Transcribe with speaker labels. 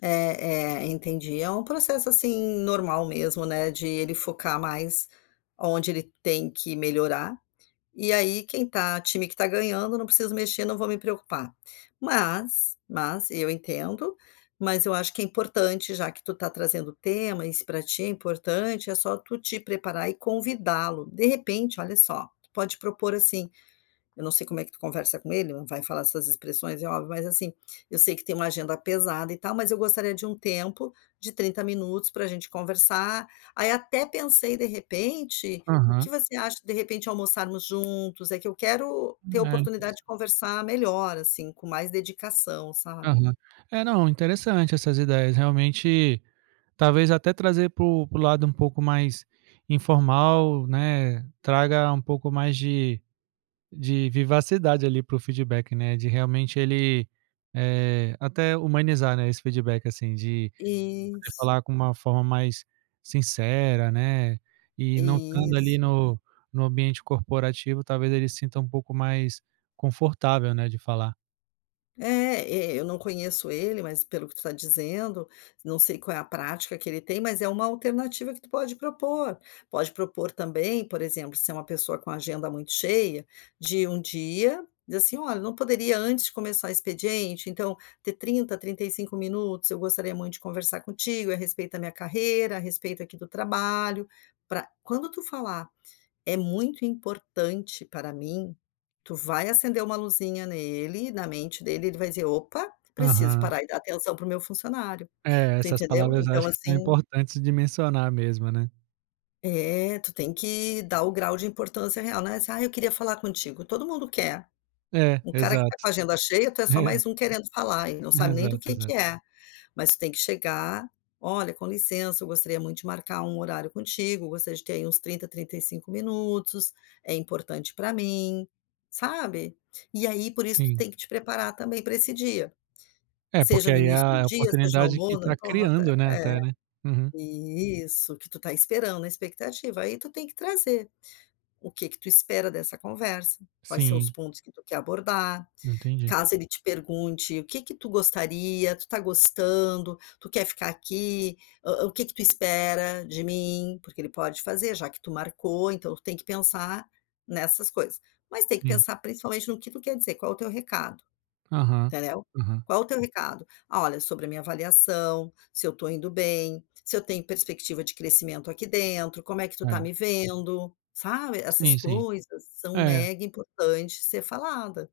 Speaker 1: Eh eh, entendi. É um processo, assim, normal mesmo, né, de ele focar mais aonde ele tem que melhorar. E aí quem está time que está ganhando, não preciso mexer, não vou me preocupar. Mas, mas, eu entendo, mas, eu acho que é importante, já que tu está trazendo temas, e se pra ti é importante, é só tu te preparar e convidá-lo. De repente, olha só, tu pode propor, assim, eu não sei como é que tu conversa com ele, não vai falar essas expressões, é óbvio, mas, assim: "Eu sei que tem uma agenda pesada e tal, mas eu gostaria de um tempo, de 30 minutos pra gente conversar, aí, até pensei de repente, o que
Speaker 2: Aham.
Speaker 1: você acha, de repente, almoçarmos juntos? É que eu quero ter a
Speaker 2: Eh,
Speaker 1: oportunidade
Speaker 2: interessante.
Speaker 1: de conversar melhor, assim, com mais dedicação", sabe.
Speaker 2: Aham. É, não, interessante essas ideias, realmente, talvez até ,trazer para o para o lado um pouco mais informal, né, traga um pouco mais de de vivacidade ali pro feedback, né, de realmente, ele, eh, até humanizar, né, esse feedback, assim, de
Speaker 1: Isso.
Speaker 2: falar com uma forma mais sincera, né, e não estando ali
Speaker 1: Isso.
Speaker 2: no no ambiente corporativo, talvez, ele sinta um pouco mais confortável, né, de falar.
Speaker 1: É, é eu não conheço ele, mas pelo que você está dizendo, não sei qual é a prática que ele tem, mas é uma alternativa que tu pode propor. Pode propor, também, por exemplo, se é uma pessoa com agenda muito cheia, de um dia, dizer assim: "Olha, não poderia antes começar expediente, então, ter 30, 35 minutos? Eu gostaria muito de conversar contigo, a respeito da minha carreira, a respeito, aqui, do trabalho.". Pra quando tu falar, "é muito importante para mim", tu vai acender uma luzinha nele, na mente dele, ele vai dizer: "Opa, preciso
Speaker 2: Aham.
Speaker 1: parar e dar atenção pro meu funcionário.".
Speaker 2: É,
Speaker 1: Tu
Speaker 2: essas
Speaker 1: entendeu?
Speaker 2: palavras, eu
Speaker 1: Então,
Speaker 2: acho que são
Speaker 1: assim
Speaker 2: importantes de mencionar mesmo, né.
Speaker 1: eh, tu tem que dar o grau de importância real, né. "Ah, eu queria falar contigo.", todo mundo quer,
Speaker 2: É,
Speaker 1: um cara que
Speaker 2: exato.
Speaker 1: está com a agenda cheia, tu é só
Speaker 2: É.
Speaker 1: mais um querendo falar e não sabe nem do
Speaker 2: Exato,
Speaker 1: que que
Speaker 2: exato.
Speaker 1: é. Mas, tu tem que chegar: "Olha, com licença, eu gostaria muito de marcar um horário contigo. Gostaria de ter aí uns 30, 35 minutos, é importante pra mim.", sabe, e, aí, por isso, tu
Speaker 2: Sim.
Speaker 1: tem que te preparar também pra esse dia,
Speaker 2: É, porque,
Speaker 1: seja no
Speaker 2: aí, é
Speaker 1: início do
Speaker 2: a
Speaker 1: dia, seja no
Speaker 2: oportunidade que
Speaker 1: almoço, não
Speaker 2: está
Speaker 1: importa.
Speaker 2: criando, né,
Speaker 1: É.
Speaker 2: até, né. Uhum.
Speaker 1: Isso. O que tu está esperando, expectativa, aí tu tem que trazer. O que que tu espera dessa conversa, quais são os
Speaker 2: Sim.
Speaker 1: pontos que tu quer abordar,
Speaker 2: Entendi.
Speaker 1: caso ele te pergunte: "O que que tu gostaria? Tu está gostando? Tu quer ficar aqui? hã hã, o que que tu espera de mim?". Porque ele pode fazer, já que tu marcou então, tu tem que pensar nessas coisas. Mas tem que
Speaker 2: Sim.
Speaker 1: pensar, principalmente, no que tu quer dizer, qual o teu recado?
Speaker 2: Aham,
Speaker 1: Entendeu?
Speaker 2: aham.
Speaker 1: Qual o teu recado? "Olha, sobre a minha avaliação, se eu estou indo bem, se eu tenho perspectiva de crescimento aqui dentro? Como é que tu está
Speaker 2: É.
Speaker 1: me vendo?", sabe essas
Speaker 2: Sim, sim,
Speaker 1: coisas são
Speaker 2: é.
Speaker 1: mega importantes de ser falada.